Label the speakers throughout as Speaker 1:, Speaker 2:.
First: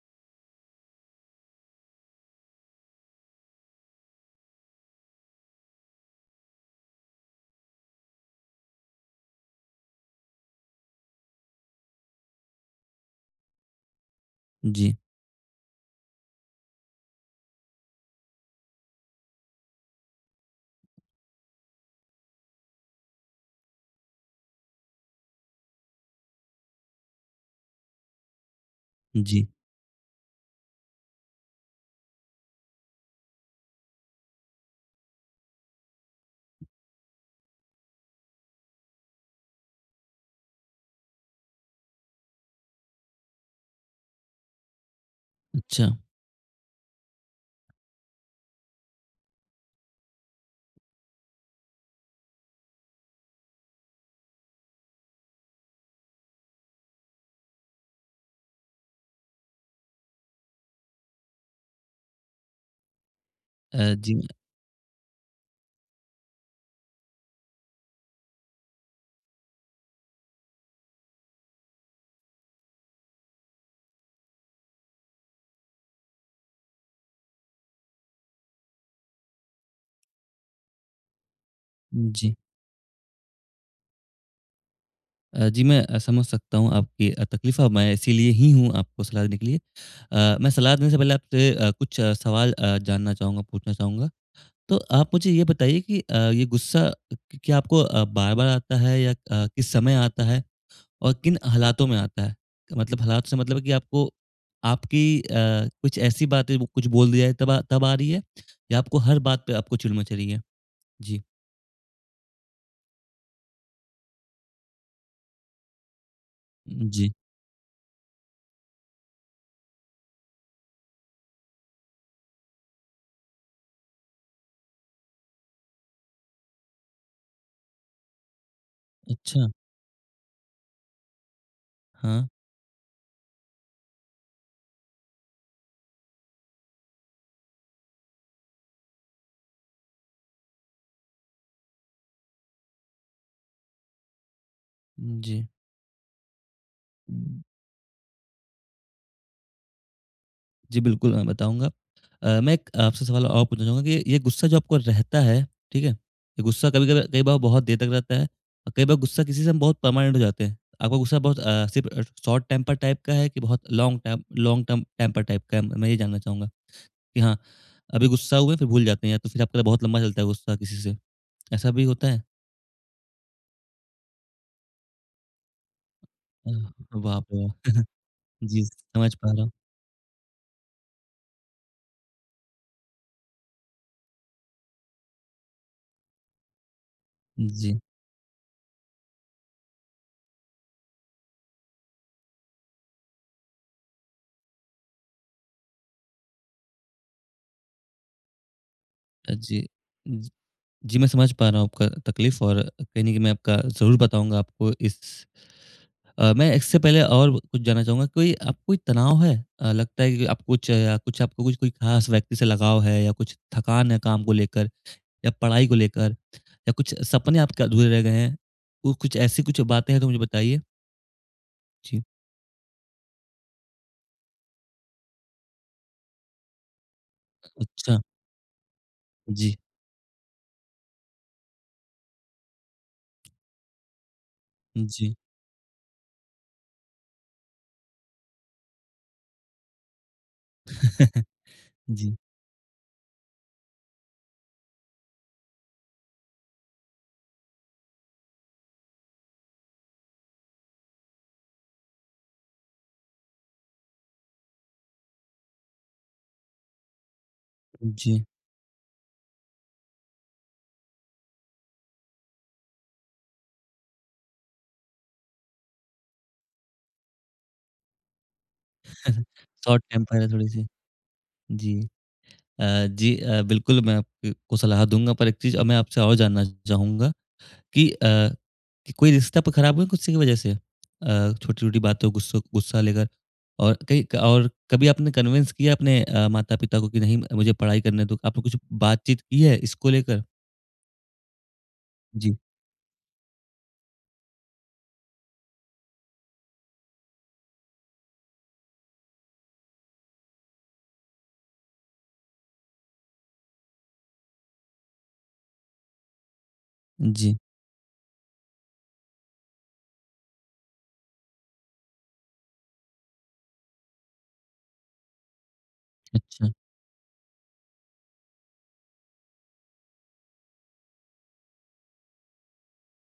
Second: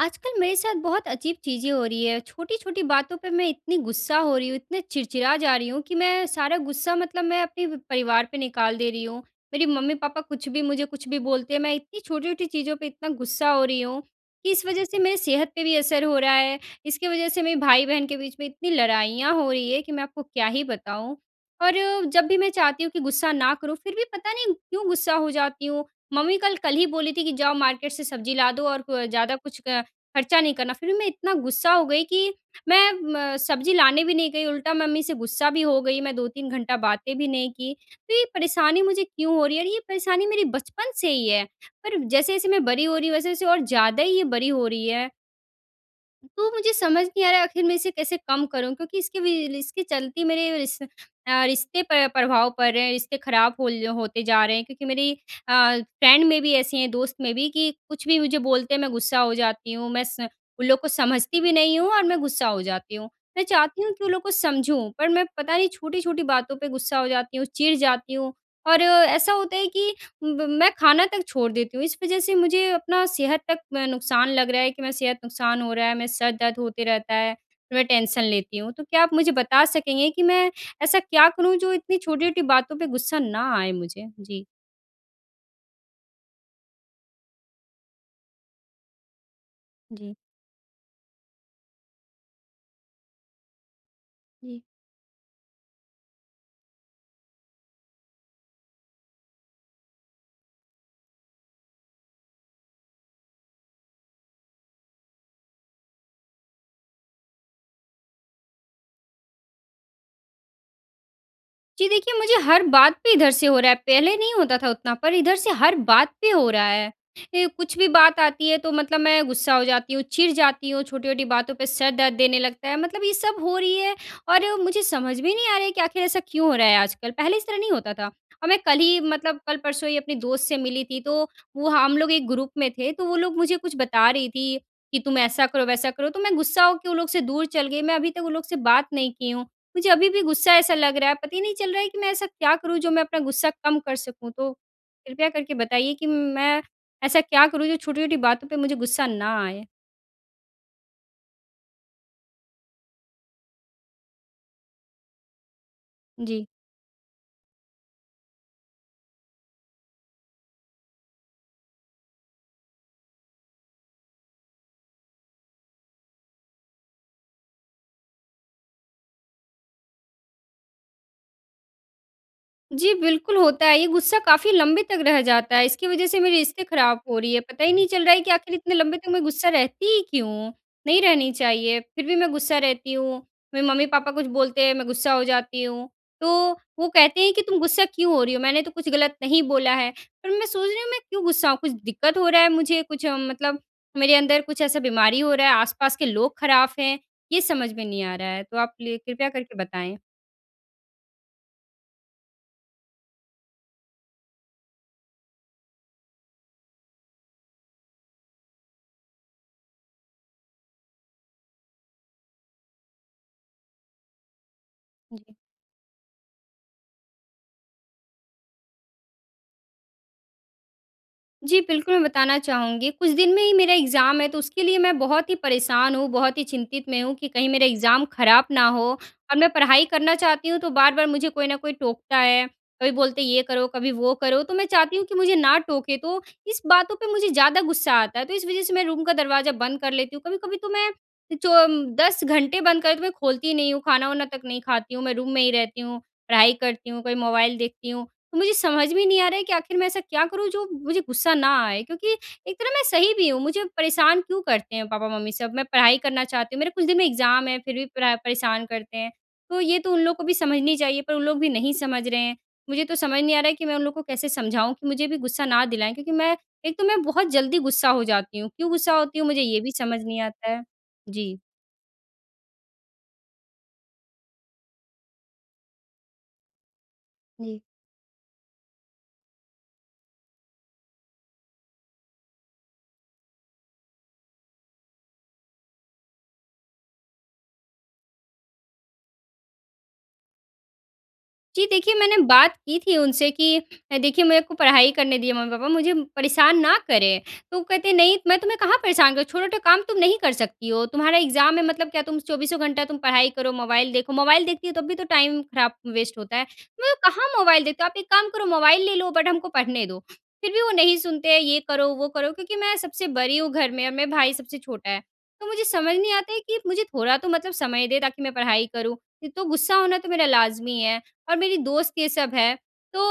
Speaker 1: आजकल मेरे साथ बहुत अजीब चीज़ें हो रही हैं, छोटी-छोटी बातों पे मैं इतनी गुस्सा हो रही हूँ, इतने चिड़चिड़ा जा रही हूँ कि मैं सारा गुस्सा मतलब मैं अपने व परिवार पे निकाल दे रही हूँ। मेरी मम्मी-पापा कुछ भी, मुझे कुछ भी बोलते हैं, मैं इतनी छोटी-छोटी चीज़ों पे इतना गुस्सा हो रही हूँ कि इस वजह
Speaker 2: जी।
Speaker 1: से मेरी सेहत पे भी असर हो रहा है। इसकी वजह से मेरे भाई-बहन के बीच में इतनी लड़ाइयाँ हो रही हैं, कि मैं आपको क्या ही बताऊँ। और जब भी मैं चाहती हूँ कि गुस्सा ना करूँ, फिर भी पता नहीं क्यों गुस्सा हो जाती हूँ। मम्मी कल कल ही बोली थी कि, "जाओ, मार्केट से सब्ज़ी ला दो और कु अ, ज़्यादा
Speaker 2: जी।
Speaker 1: कुछ अ, खर्चा नहीं करना।" फिर भी मैं इतना गुस्सा हो गई कि मैं म सब्ज़ी लाने भी नहीं गई, उल्टा मम्मी से गुस्सा भी हो गई। मैं 2-3 घंटा बातें भी नहीं की। तो ये परेशानी मुझे क्यों हो रही है? और ये परेशानी मेरी बचपन से ही है। पर जैसे-जैसे मैं बड़ी हो रही हूँ, वैसे-वैसे और ज़्यादा ही ये बड़ी हो रही है।
Speaker 2: अच्छा।
Speaker 1: तो मुझे समझ नहीं आ रहा है, आखिर मैं इसे कैसे कम करूँ? क्योंकि इसके वी ल इसके चलते मेरे रिश अ, रिश्ते पर प्रभाव पड़ रहे हैं, रिश्ते खराब होल होते जा रहे हैं क्योंकि मेरी अ, फ्रेंड में भी ऐसी हैं दोस्त में भी कि कुछ भी मुझे बोलते हैं, मैं गुस्सा हो जाती हूँ। मैं स उन लोगों को समझती भी नहीं हूँ और मैं गुस्सा हो जाती हूँ। मैं चाहती हूँ
Speaker 2: अ,
Speaker 1: कि वो
Speaker 2: जी
Speaker 1: लोग को
Speaker 2: मेरा
Speaker 1: समझूँ, पर मैं पता नहीं छोटी-छोटी बातों पे गुस्सा हो जाती हूँ, चिढ़ जाती हूँ और ऐसा होता है कि ब मैं खाना तक छोड़ देती हूँ। इस वजह से मुझे अपना सेहत तक म नुकसान लग रहा है कि मैं सेहत नुकसान हो रहा है, मैं सर दर्द होते रहता है, फिर मैं टेंशन लेती हूँ। तो क्या आप मुझे बता सकेंगे कि मैं ऐसा क्या करूँ, जो इतनी
Speaker 2: जी।
Speaker 1: छोटी-छोटी बातों पे गुस्सा ना आए मुझे? जी।
Speaker 2: अ, जी मैं अ, समझ सकता हूँ आपकी अ, तकलीफ़ मैं इसीलिए ही हूँ आपको सलाह देने के लिए।
Speaker 1: जी।
Speaker 2: अ, मैं सलाह देने से पहले आपसे अ, कुछ सवाल अ, जानना चाहूँगा, पूछना चाहूँगा।
Speaker 1: जी।
Speaker 2: तो आप मुझे ये बताइए कि अ, ये गुस्सा क क्या आपको अ, बार-बार आता है या अ, किस समय आता है और किन हालातों में आता है? मतलब हालात से मतलब है कि आपको आपकी अ, कुछ ऐसी बातें बो कुछ बोल दिया तब आ तब आ रही है या आपको हर बात पे आपको चिड़ मच रही है? जी।
Speaker 1: जी देखिए मुझे हर बात पे इधर से हो रहा है। पहले नहीं होता था उतना पर इधर से हर बात पे हो रहा
Speaker 2: उ उम,
Speaker 1: है।
Speaker 2: जी।
Speaker 1: ए कुछ भी बात आती है तो मतलब मैं गुस्सा हो जाती हूँ, चिड़ जाती हूँ, छोटी-छोटी बातों पे सिर दर्द देने लगता है। मतलब ये सब हो रही है और मुझे समझ में नहीं आ रही है कि आख़िर ऐसा क्यों हो रहा है आजकल, पहले इस तरह नहीं होता था। अब मैं कल ही मतलब
Speaker 2: अच्छा।
Speaker 1: कल-परसों ही अपने दोस्त से मिली थी तो, वो हम लोग
Speaker 2: हाँ।
Speaker 1: 1 ग्रुप में थे, तो वो लोग मुझे कुछ बता रही थी कि तुम ऐसा करो वैसा करो तो मैं गुस्सा होके वो लोग से दूर चल गई, मैं अभी तक उन लोग से बात नहीं की हूँ। मुझे अभी-भी गुस्सा ऐसा लग रहा है पता ही नहीं चल रहा है कि मैं ऐसा क्या करूँ, जो मैं अपना गुस्सा कम कर सकूँ तो,
Speaker 2: उम,
Speaker 1: कृपया
Speaker 2: जी।
Speaker 1: करके बताइए कि मैं ऐसा क्या करूँ जो छोटी-छोटी बातों पे मुझे गुस्सा ना आए।
Speaker 2: जी। बिल्कुल, मैं बताऊँगा। अ, मैं एक आपसे सवाल और पूछना चाहूँगा कि ये गुस्सा जो आपको रहता है, ठीक है? ये
Speaker 1: जी।
Speaker 2: गुस्सा कभी-कभी कई बार बहुत देर तक रहता है और कई बार गुस्सा किसी से हम बहुत पर्मानेंट हो जाते हैं। आपका गुस्सा बहुत अ, सिर्फ़ शॉर्ट टेम्पर्ड टाइप का है कि बहुत long time long term temper type का है? मैं ये जानना चाहूँगा कि हाँ, अभी गुस्सा हुए फ़िर भूल जाते हैं या तो फ़िर आपका बहुत लम्बा चलता है गुस्सा किसी से, ऐसा भी होता है?
Speaker 1: जी। बिल्कुल होता है, ये गुस्सा काफ़ी लंबे तक रह जाता है। इसकी वजह से मेरे रिश्ते
Speaker 2: अह
Speaker 1: ख़राब हो
Speaker 2: बाप
Speaker 1: रही हैं।
Speaker 2: रे!
Speaker 1: पता ही नहीं चल रहा है कि आखिर
Speaker 2: जी।
Speaker 1: इतने लंबे तक
Speaker 2: समझ
Speaker 1: मैं
Speaker 2: पा रहा
Speaker 1: गुस्सा
Speaker 2: हूँ।
Speaker 1: रहती ही क्यों हूँ। नहीं रहनी चाहिए, फ़िर भी मैं गुस्सा रहती हूँ। मेरे मम्मी-पापा कुछ बोलते हैं मैं गुस्सा हो जाती हूँ। तो वो कहते हैं कि, "तुम
Speaker 2: जी।
Speaker 1: गुस्सा क्यों हो रही हो? मैंने तो कुछ गलत नहीं बोला है।" पर मैं सोच रही हूँ मैं क्यों गुस्सा कुछ दिक़्क़त हो रहा है मुझे कुछ मतलब मेरे अंदर कुछ ऐसा बीमारी हो रहा है, आस-पास के लोग ख़राब हैं? ये समझ में नहीं आ रहा है, तो आप ले कृपया
Speaker 2: अ,
Speaker 1: करके
Speaker 2: जी।
Speaker 1: बताएँ।
Speaker 2: जी, जी मैं समझ पा रहा हूँ आपका तकलीफ़ और कहीं न कहीं मैं आपका ज़रूर बताऊँगा आपको इस अ, मैं इससे पहले और कुछ जानना चाहूँगा कोई अब कोई तनाव है अ, लगता है कि अब कुछ या कुछ कोई ख़ास व्यक्ति से लगाव है या कुछ थकान है काम को लेकर या
Speaker 1: जी।
Speaker 2: पढ़ाई को लेकर या कुछ सपने आपके अधूरे रह गए हैं? तो कुछ ऐसी कुछ बातें हैं तो मुझे बताइए।
Speaker 1: जी, बिल्कुल।
Speaker 2: जी।
Speaker 1: मैं बताना चाहूँगी, कुछ दिन में ही मेरा एग्ज़ाम है, तो उसके लिए मैं बहुत ही परेशान हूँ, बहुत ही चिंतित में हूँ, कि कहीं मेरे
Speaker 2: अच्छा।
Speaker 1: एग्ज़ाम खराब ना हो। और मैं
Speaker 2: जी।
Speaker 1: पढ़ाई करना चाहती हूँ, तो बार-बार मुझे कोई न कोई टोकता है, कभी बोलते हैं ये करो, कभी वो करो। तो मैं चाहती हूँ कि
Speaker 2: जी।
Speaker 1: मुझे ना टोके, तो इस बातों पे मुझे ज़्यादा गुस्सा आता है। तो इस वजह से मैं रूम का दरवाज़ा बंद कर लेती हूँ। कभी-कभी तो मैं अ, चो अम,
Speaker 2: जी।
Speaker 1: 10 घंटे बंद कर, तो मैं खोलती ही नहीं हूँ, खाना-वाना तक नहीं खाती हूँ, मैं रूम में ही रहती हूँ, पढ़ाई करती हूँ, कभी मोबाइल देखती हूँ। तो मुझे समझ में ही नहीं आ रहा है कि आख़िर मैं ऐसा क्या करूँ जो मुझे गुस्सा ना आए, क्योंकि एक तरह मैं सही भी हूँ। मुझे परेशान क्यों करते हैं पापा-मम्मी सब, मैं पढ़ाई करना चाहती हूँ, मेरे कुछ दिन में एग्ज़ाम हैं, फिर भी परै
Speaker 2: जी।
Speaker 1: परेशान करते हैं। तो ये तो उन लोग को भी समझनी चाहिए, पर उन लोग भी नहीं समझ रहे हैं। मुझे तो समझ नहीं आ रहा है कि मैं उन लोगों को कैसे समझाऊँ कि मुझे अभी गुस्सा ना दिलाएँ, क्योंकि मैं एक तो मैं बहुत जल्दी गुस्सा हो जाती हूँ, क्यों गुस्सा होती हूँ, मुझे ये भी
Speaker 2: शॉर्ट
Speaker 1: समझ
Speaker 2: टेंपर
Speaker 1: नहीं
Speaker 2: है
Speaker 1: आता है।
Speaker 2: थोड़ी-सी।
Speaker 1: जी।
Speaker 2: जी। अ, जी अ, बिल्कुल मैं आप अ, को सलाह दूँगा, पर एक चीज़ अब मैं आपसे और जानना चाहूँगा
Speaker 1: जी।
Speaker 2: कि अ, कि कोई रिश्ता आपका ख़राब हुआ गुस्से की वजह से? अ, छोटी-छोटी बातों गुस्सो गुस्सा लेकर और कई क और कभी आपने कन्विन्स किया अपने अ, माता-पिता को कि, "नहीं, मुझे पढ़ाई करने दो।" आपने कुछ बातचीत की है इसको लेकर?
Speaker 1: जी, देखिए, मैंने
Speaker 2: जी।
Speaker 1: बात की थी उनसे कि अ, "देखिए, मेरे को पढ़ाई करने दीजिए, मम्मी-पापा। मुझे परेशान ना करें।" तो वो कहते, "नहीं, मैं तुम्हें कहाँ परेशान कर रहा? छोटा-छोटा काम तुम नहीं कर सकती हो? तुम्हारा एग्ज़ाम है, मतलब क्या तुम चौबीसों घंटा तुम पढ़ाई करो, मोबाइल देखो। मोबाइल देखती हो, तब भी तो टाइम ख़राब वेस्ट होता है।" मैं कहाँ
Speaker 2: जी।
Speaker 1: मोबाइल देखती हूँ? आप एक काम करो, मोबाइल ले लो, बट हमको पढ़ने दो। फिर भी वो नहीं सुनते हैं, ये करो, वो करो, क्योंकि मैं सबसे बड़ी हूँ घर में और मेरा भाई सबसे छोटा है। तो मुझे समझ नहीं आता है
Speaker 2: अच्छा।
Speaker 1: कि, मुझे थोड़ा तो मतलब समय दें, ताकि मैं पढ़ाई करूँ। फिर तो गुस्सा होना तो मेरा लाज़मी है और मेरी दोस्त ये सब है, तो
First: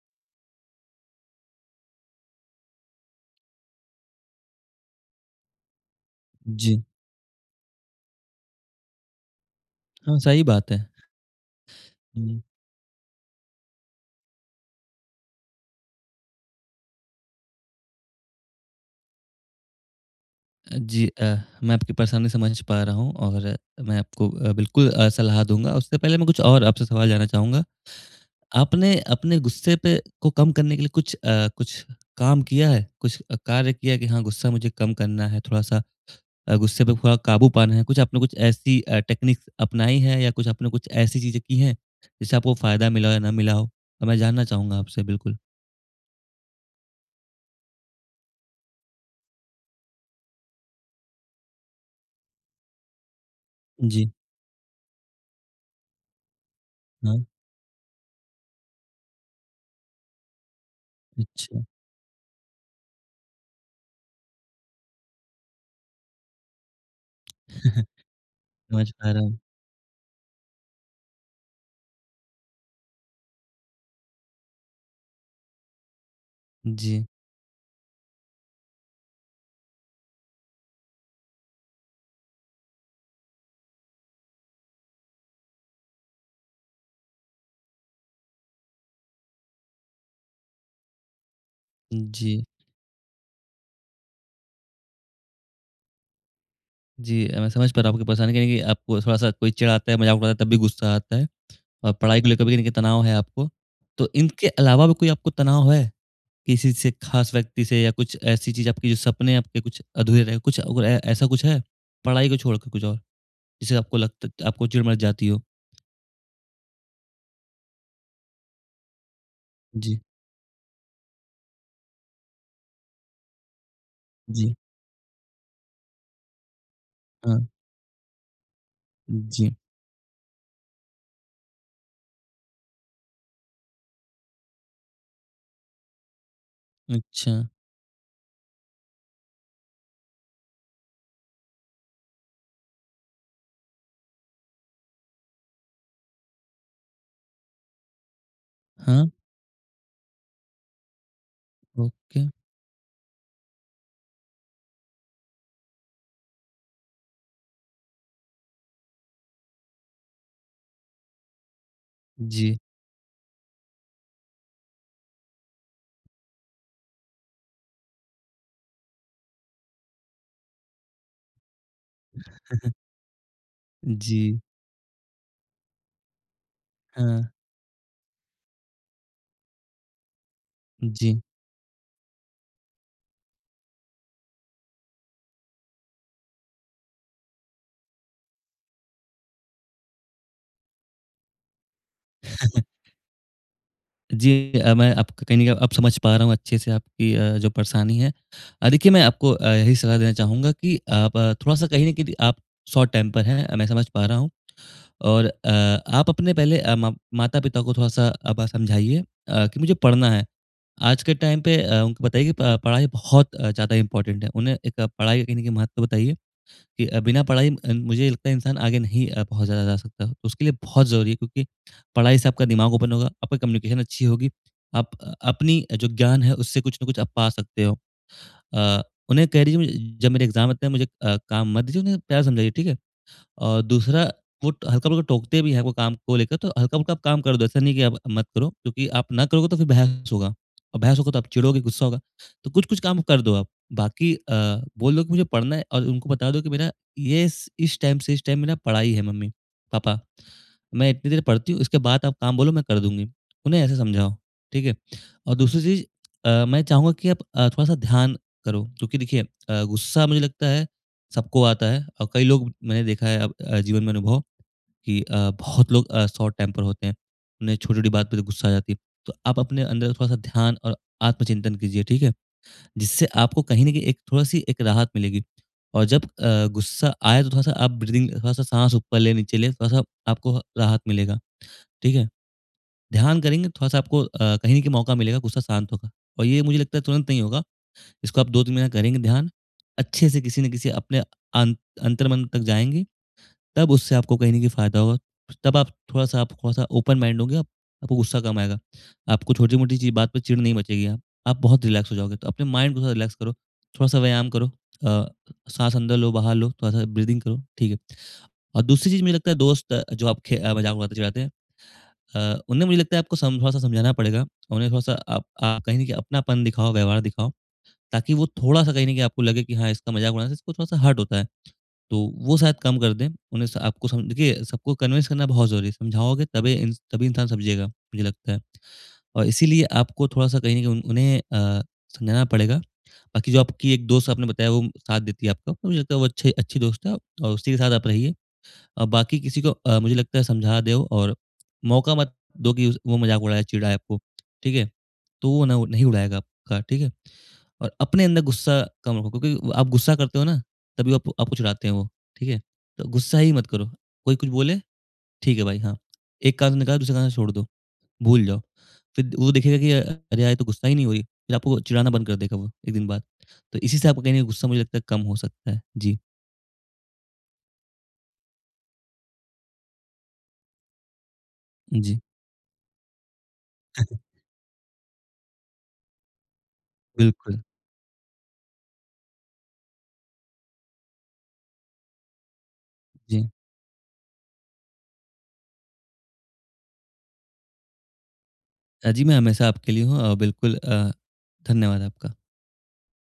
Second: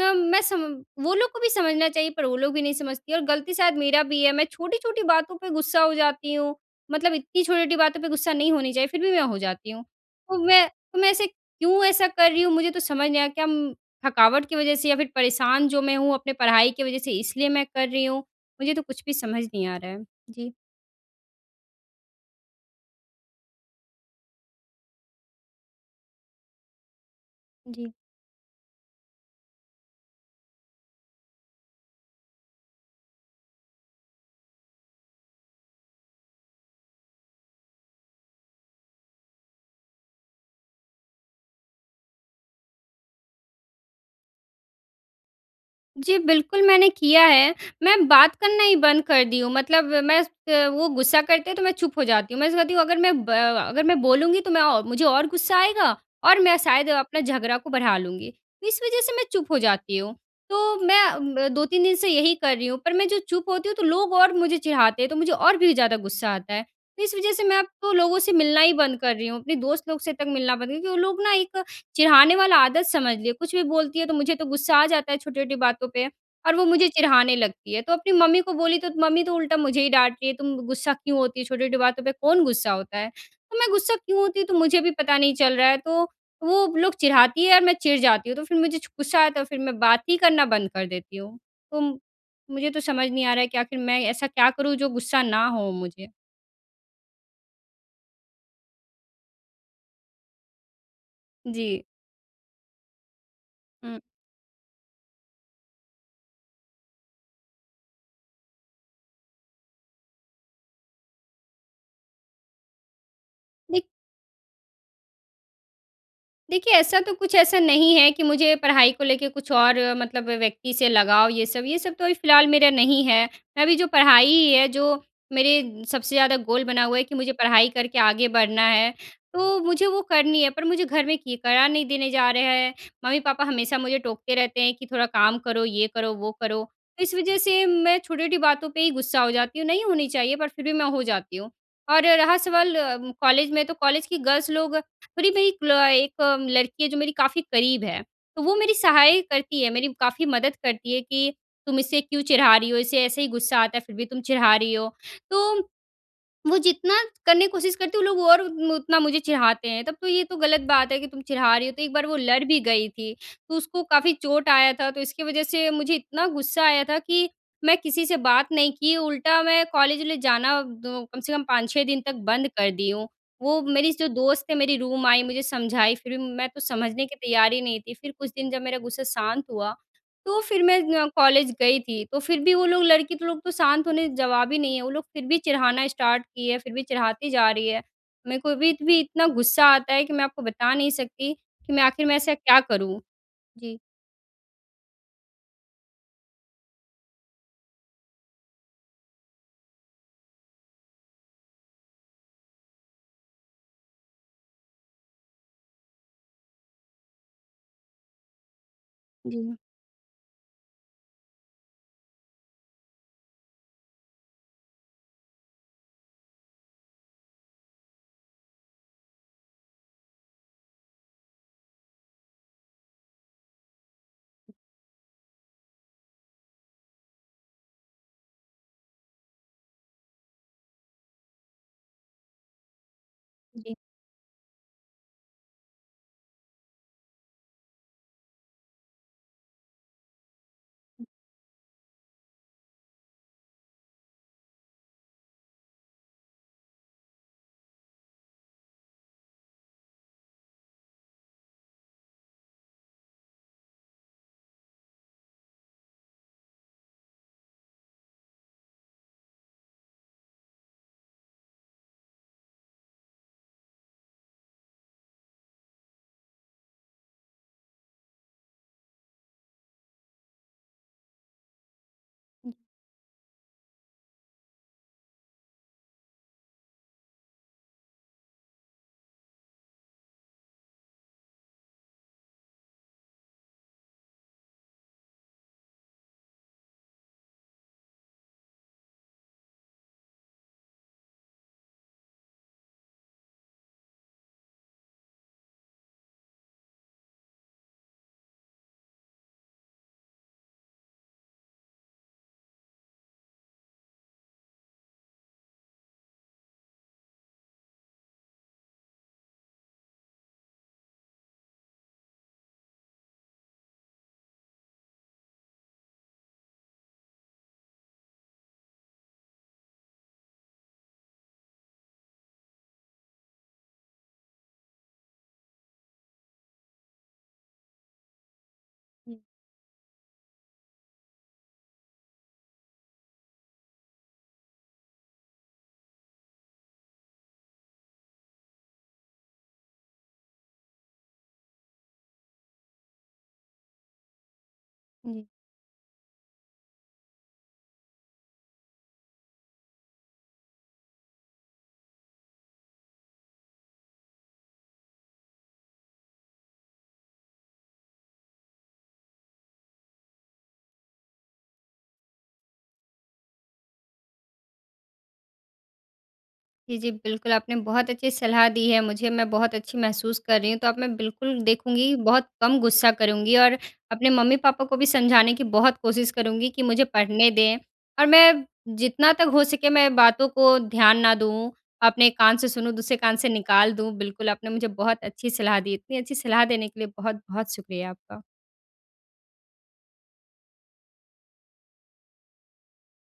Speaker 1: अम, मैं सम वो लोग को भी समझना चाहिए, पर वो लोग भी नहीं समझती हैं और गलती शायद मेरा भी है, मैं छोटी-छोटी बातों पे गुस्सा हो जाती हूँ।
Speaker 2: जी।
Speaker 1: मतलब इतनी छोटी-छोटी बातों पे गुस्सा नहीं होनी चाहिए, फिर भी मैं हो जाती हूँ।
Speaker 2: हाँ,
Speaker 1: तो
Speaker 2: सही
Speaker 1: मैं
Speaker 2: बात है।
Speaker 1: तो मैं ऐसे क्यों ऐसा कर
Speaker 2: हुँ।
Speaker 1: रही हूँ? मुझे तो समझ नहीं आ रहा। क्या अम, थकावट की वज़ह से या फिर परेशान जो मैं हूँ, अपने पढ़ाई के वजह से, इसलिए मैं कर रही हूँ? मुझे तो कुछ भी समझ नहीं आ रहा है। जी।
Speaker 2: अ, जी। अ, मैं आपकी परेशानी समझ पा रहा हूँ और मैं आपको अ, बिल्कुल अ, सलाह दूँगा। उससे पहले मैं कुछ और आपसे सवाल जानना चाहूँगा।
Speaker 1: जी।
Speaker 2: आपने अपने गुस्से पे को कम करने के लिए कुछ अ, कुछ काम किया है? कुछ अ, कार्य किया है कि, "हाँ, गुस्सा मुझे कम करना है थोड़ा-सा अ, गुस्से पे थोड़ा काबू पाना है"? कुछ आपने कुछ ऐसी अ, टेक्नीक्स अपनाई हैं या कुछ आपने कुछ ऐसी चीज़ें की हैं, जिससे आपको फ़ायदा मिला हो या ना मिला हो? तो मैं जानना चाहूँगा आपसे, बिल्कुल।
Speaker 1: जी बिल्कुल, मैंने किया है। मैं बात करना ही बंद कर दी हूँ मतलब मैं स वो गुस्सा करते हैं तो मैं चुप हो जाती हूँ। मैं उससे कहती हूँ अगर मैं ब अगर मैं
Speaker 2: जी।
Speaker 1: बोलूँगी तो मैं औ मुझे और गुस्सा आएगा और मैं शायद अपना
Speaker 2: हाँ।
Speaker 1: झगड़ा को बढ़ा लूँगी। इस वजह से मैं चुप हो जाती हूँ। तो मैं अ, ब
Speaker 2: अच्छा।
Speaker 1: 2,3 दिन से यही कर रही हूँ पर मैं जो चुप होती हूँ तो लोग और मुझे चिढ़ाते हैं, तो मुझे और भी ज़्यादा गुस्सा आता है। इस वजह से मैं अब तो लोगों से मिलना ही
Speaker 2: समझ
Speaker 1: बंद
Speaker 2: पा
Speaker 1: कर
Speaker 2: रहा
Speaker 1: रही हूँ।
Speaker 2: हूँ।
Speaker 1: अपने दोस्त लोग से तक मिलना बंद कर वो लोग ना एक चिढ़ाने वाला आदत समझ लिए, कुछ भी बोलती है तो मुझे तो गुस्सा आ जाता है छोटी-छोटी बातों पे। और वो मुझे
Speaker 2: जी।
Speaker 1: चिढ़ाने लगती है। तो अपनी मम्मी को बोली तो मम्मी तो उल्टा मुझे ही डाँटती है, "तुम गुस्सा क्यों होती है छोटी-छोटी बातों पे कौन गुस्सा होता है?" तो मैं गुस्सा क्यों होती तो मुझे भी पता नहीं चल रहा है। तो, वो लोग चिढ़ाती है और मैं चिढ़ जाती हूँ तो फिर छु मुझे गुस्सा आया तो फिर मैं बात ही करना बंद कर देती हूँ। तो
Speaker 2: जी।
Speaker 1: मुझे तो समझ नहीं आ रहा है कि आख़िर मैं ऐसा क्या करूँ जो गुस्सा ना हों मुझे?
Speaker 2: जी। अ, मैं समझ पा रहा हूँ आपकी परेशानी कहीं न कहीं आपको थोड़ा सा कोई चिढ़ाता है, मज़ाक उड़ाता है तब भी गुस्सा आता है।
Speaker 1: जी।
Speaker 2: और पढ़ाई को लेकर भी देखिए तनाव है आपको।
Speaker 1: हुँ।
Speaker 2: तो इनके अलावा भी कोई आपको तनाव है? किसी से ख़ास व्यक्ति से या कुछ ऐसी चीज़ आपकी जो सपने आपके कुछ अधूरे रहे हों। कुछ और है, ऐसा कुछ है? पढ़ाई को छोड़ के कुछ और जिससे
Speaker 1: देख
Speaker 2: आपको लगत त आपको चिढ़ मच जाती हो?
Speaker 1: देखिए, ऐसा तो कुछ ऐसा नहीं है कि मुझे पढ़ाई को लेके कुछ और
Speaker 2: जी।
Speaker 1: मतलब व्यक्ति से लगाव, ये सब ये सब तो अभी फिलहाल मेरा नहीं है। मैं अभी जो पढ़ाई
Speaker 2: जी।
Speaker 1: है, जो मेरे सबसे ज़्यादा गोल बना हुआ है कि मुझे
Speaker 2: हाँ।
Speaker 1: पढ़ाई करके आगे बढ़ना है।
Speaker 2: जी।
Speaker 1: तो मुझे वो करनी है, पर मुझे घर में कि पढ़ा नहीं देने जा रहे हैं। मम्मी-पापा हमेशा मुझे टोकते रहते हैं कि, "थोड़ा काम करो, ये करो, वो करो।" इस वजह
Speaker 2: अच्छा।
Speaker 1: से मैं छोटी-छोटी बातों पे ही गुस्सा हो जाती हूँ, नहीं होनी चाहिए, पर फिर भी मैं हो जाती हूँ। और रहा सवाल कॉलेज में, तो कॉलेज की गर्ल्स लोग थोड़ी मेरी एक ल एक लड़की है, जो मेरी काफ़ी करीब है। तो वो मेरी
Speaker 2: हाँ
Speaker 1: सहाय करती है, मेरी काफ़ी मदद करती है कि, "तुम इसे क्यों
Speaker 2: ओके।
Speaker 1: चिढ़ा रही हो? इसे ऐसे ही गुस्सा आता है, फिर भी तुम चिढ़ा रही हो।" तो, वो जितना करने की कोशिश करती है, वो लोग और मु उतना मुझे चिढ़ाते हैं। तब तो ये तो गलत बात है कि, "तुम चिढ़ा रही हो।" तो एक बार वो लड़
Speaker 2: जी।
Speaker 1: भी गई थी, तो उसको काफ़ी चोट आया था। तो इसकी वज़ह से मुझे इतना गुस्सा आया था कि, मैं किसी से बात नहीं की, उल्टा मैं कॉलेज ले जाना द कम से कम 5-6 दिन तक बंद कर दी हूँ। वो मेरी जो
Speaker 2: जी।
Speaker 1: दोस्त है, मेरी रूम आई, मुझे समझाई, फिर भी मैं तो समझने के
Speaker 2: हाँ।
Speaker 1: तैयार ही नहीं थी। फिर कुछ दिन जब मेरा गुस्सा शांत हुआ, तो फिर मैं अ,
Speaker 2: जी।
Speaker 1: कॉलेज गई थी। तो फिर भी वो लोग लड़की लोग तो शांत होने जवाब ही नहीं है, वो लोग फिर भी चिढ़ाना स्टार्ट किए, फिर भी चिढ़ाती जा रही है। मेरे को भीत भी इतना गुस्सा आता है कि मैं आपको बता नहीं सकती कि मैं आखिर में ऐसा क्या करूँ? जी।
Speaker 2: जी। अ, मैं आपको कहीं न कहीं अब समझ पा रहा हूँ अच्छे से आपकी अ, जो परेशानी है। अ, देखिए मैं आपको अ, यही सलाह देना चाहूँगा कि आप अ, थोड़ा-सा कहीं न कहीं आप शॉर्ट टेंपर है मैं समझ पा रहा हूँ। और अ, आप अपने पहले अ, म माता-पिता को थोड़-सा अ, आप समझाइए अ,
Speaker 1: जी।
Speaker 2: कि मुझे पढ़ना है। आज के टाइम पे अ, उनको बताइए कि प पढ़ाई बहुत अ, ज़्यादा इम्पोर्टेंट है। उन्हें एक पढ़ाई का कहीं न कहीं महत्व बताइए कि अ, बिना पढ़ाई अ, मुझे ये लगता है इंसान आगे नहीं बहुत ज़्यादा जा सकता हो। उसके लिए बहुत ज़रूरी है क्योंकि पढ़ाई से आपका दिमाग ओपन होगा, आपकी कम्युनिकेशन अच्छी होगी। आप अपनी जो ज्ञान है उससे कुछ न कुछ आप पा सकते हो। अ, उन्हें कह दीजिए म जब मेरे एग्ज़ाम आते है मुझे अ, काम मत दीजिए उन्हें प्यार समझाइए, ठीक है? और
Speaker 1: जी।
Speaker 2: दूसरा वो हल्का-फुल्का टोकते भी है वो काम को लेकर तो हल्का-फुल्का काम कर दो, ऐसा नहीं है की आप मत करो क्योंकि आप ना करोगे तो फिर बहस होगा। और बहस
Speaker 1: हुँ।
Speaker 2: होगा तो आप चिड़ोगे गुस्सा होगा। तो कुछ-कुछ काम कर दो आप बाकी अ, बोल दो की मुझे पढ़ना है और उनको बता दो की मेरा ये स इस टाइम से इस टाइम मेरा पढ़ाई है मम्मी-पापा। मैं इतनी देर पढ़ती हूँ उसके बाद आप काम बोलो मैं कर दूँगी। उन्हें ऐसे समझाओ, ठीक है? और दूसरी चीज़ अ, मैं चाहूँगा कि अ, आप थोड़ा-सा ध्यान करो क्योंकि देखिए अ, गुस्सा मुझे लगता है सबको आता है और कई लोग मैंने देखा है अब अ, जीवन में अनुभव की अ, बहुत लोग अ, शॉर्ट टेंपर होते हैं। उन्हें छोटी-छोटी बात पे गुस्सा आ जाती है। तो आप अपने अंदर थोड़ा-सा ध्यान और आत्मचिंतन कीजिए ठीक है।
Speaker 1: हुँ।
Speaker 2: जिससे आपको कहीं न कहीं एक थोड़ी-सी एक राहत मिलेगी और जब अ, गुस्सा आया तो थोड़ा-सा आप ब्रीथिंग थोड़ा-सा साँस ऊपर लें-नीचे ले, थोड़ा-सा आपको राहत मिलेगा, ठीक है? ध्यान करेंगे थोड़ा-सा आपको अ, कहीं का मौका मिलेगा गुस्सा शांत होगा। और ये मुझे लगता है तुरंत नहीं होगा। इसको आप 2-3 महीना करेंगे ध्यान अच्छे से किसी न किसी अपने अं अंतरम तक जाएँगी तब उससे आपको कहीं न कहीं फ़ायदा होगा। तब आप थोड़ा-सा आप थोड़ा-सा ओपन माइंड होंगे आपको गुस्सा कम आएगा। आपको छोटी-मोटी चीज बात पे चिढ़ नहीं मचेगी हाँ। आप बहुत रिलैक्स हो जाओगे तो अपने माइंड को थोड़ा रिलैक्स करो, थोड़ा-सा व्यायाम करो, अ, साँस अंदर लो बाहर लो थोड़-सा ब्रीथिंग करो ठीक है। और दूसरी चीज मुझे लगता है दोस्त अ, जो आपके चिढ़ाते हैं। अ, उन्हें मुझे लगता है आपको सम थोड़ा-सा समझाना पड़ेगा। अ, उन्हें मुझे लगता है थोड़ा-सा अप आप कहीं अपनापन दिखाओ व्यवहार दिखाओ ताकि वो थोड़ा-सा कहीं न की आपको लगे की हाँ इसका मज़ाक उड़ाना इसको थोड़ा-सा हर्ट होता है। तो वो शायद कम कर दें। उन्हें स आपको देखिए सबको कन्विंस करना बहुत ज़रूरी है। समझाओगे तबे इन तभी इंसान समझेगा मुझे लगता है।
Speaker 1: हुँ।
Speaker 2: और इसीलिए आपको थोड़ा-सा कहीं न कहीं उन उन्हें अ, समझाना पड़ेगा। बाकी जो आपकी एक दोस्त आपने बताया वो साथ देती है आपको मुझे लगता है वो अच्छे अच्छी दोस्त है और उसी के साथ आप रहिए। अ, बाकी किसी को अ, मुझे लगता है समझा देओ और मौका मत दो कि उस वो मज़ाक उड़ाए चिढ़ाए आपको, ठीक है?
Speaker 1: हाँ जी।
Speaker 2: तो वो न नहीं उड़ाएगा आपका, ठीक है? और अपने अंदर गुस्सा कम रखो क्योंकि आप गुस्सा करते हो ना, तभी आपको आपको चिढ़ाते हैं वो, ठीक है? तो गुस्सा ही मत करो। कोई कुछ बोले ठीक है भाई हाँ, एक कान से निकाला दूसरे कान से छोड़ दो, भूल जाओ। फिर वो देखेगा कि अ, "अरे! यार ये तो गुस्सा ही नहीं हुई।" फिर आपको वो चिढ़ाना बंद कर देगा वो 1 दिन बाद। तो इसी से आपका कहीं न कहीं गुस्सा मुझे लगता है कम हो सकता है। जी।
Speaker 1: जी, जी। बिल्कुल आपने बहुत अच्छी सलाह दी है मुझे, मैं बहुत अच्छी महसूस कर रही हूँ। तो अब मैं बिल्कुल देखूँगी,
Speaker 2: जी।
Speaker 1: बहुत कम गुस्सा करूँगी और अपने मम्मी-पापा को भी समझाने की बहुत कोशिश करूँगी कि मुझे पढ़ने
Speaker 2: बिल्कुल।
Speaker 1: दें। और मैं जितना तक हो सके मैं बातों को ध्यान ना दूँ, अपने कान से सुनूँ, दूसरे कान से
Speaker 2: जी।
Speaker 1: निकाल दूँ, बिल्कुल आपने मुझे बहुत अच्छी सलाह दी। इतनी अच्छी सलाह देने के लिए बहुत-बहुत शुक्रिया आपका।
Speaker 2: हाँ, जी। मैं हमेशा आपके लिए हूँ। अ, बिल्कुल अ, धन्यवाद आपका।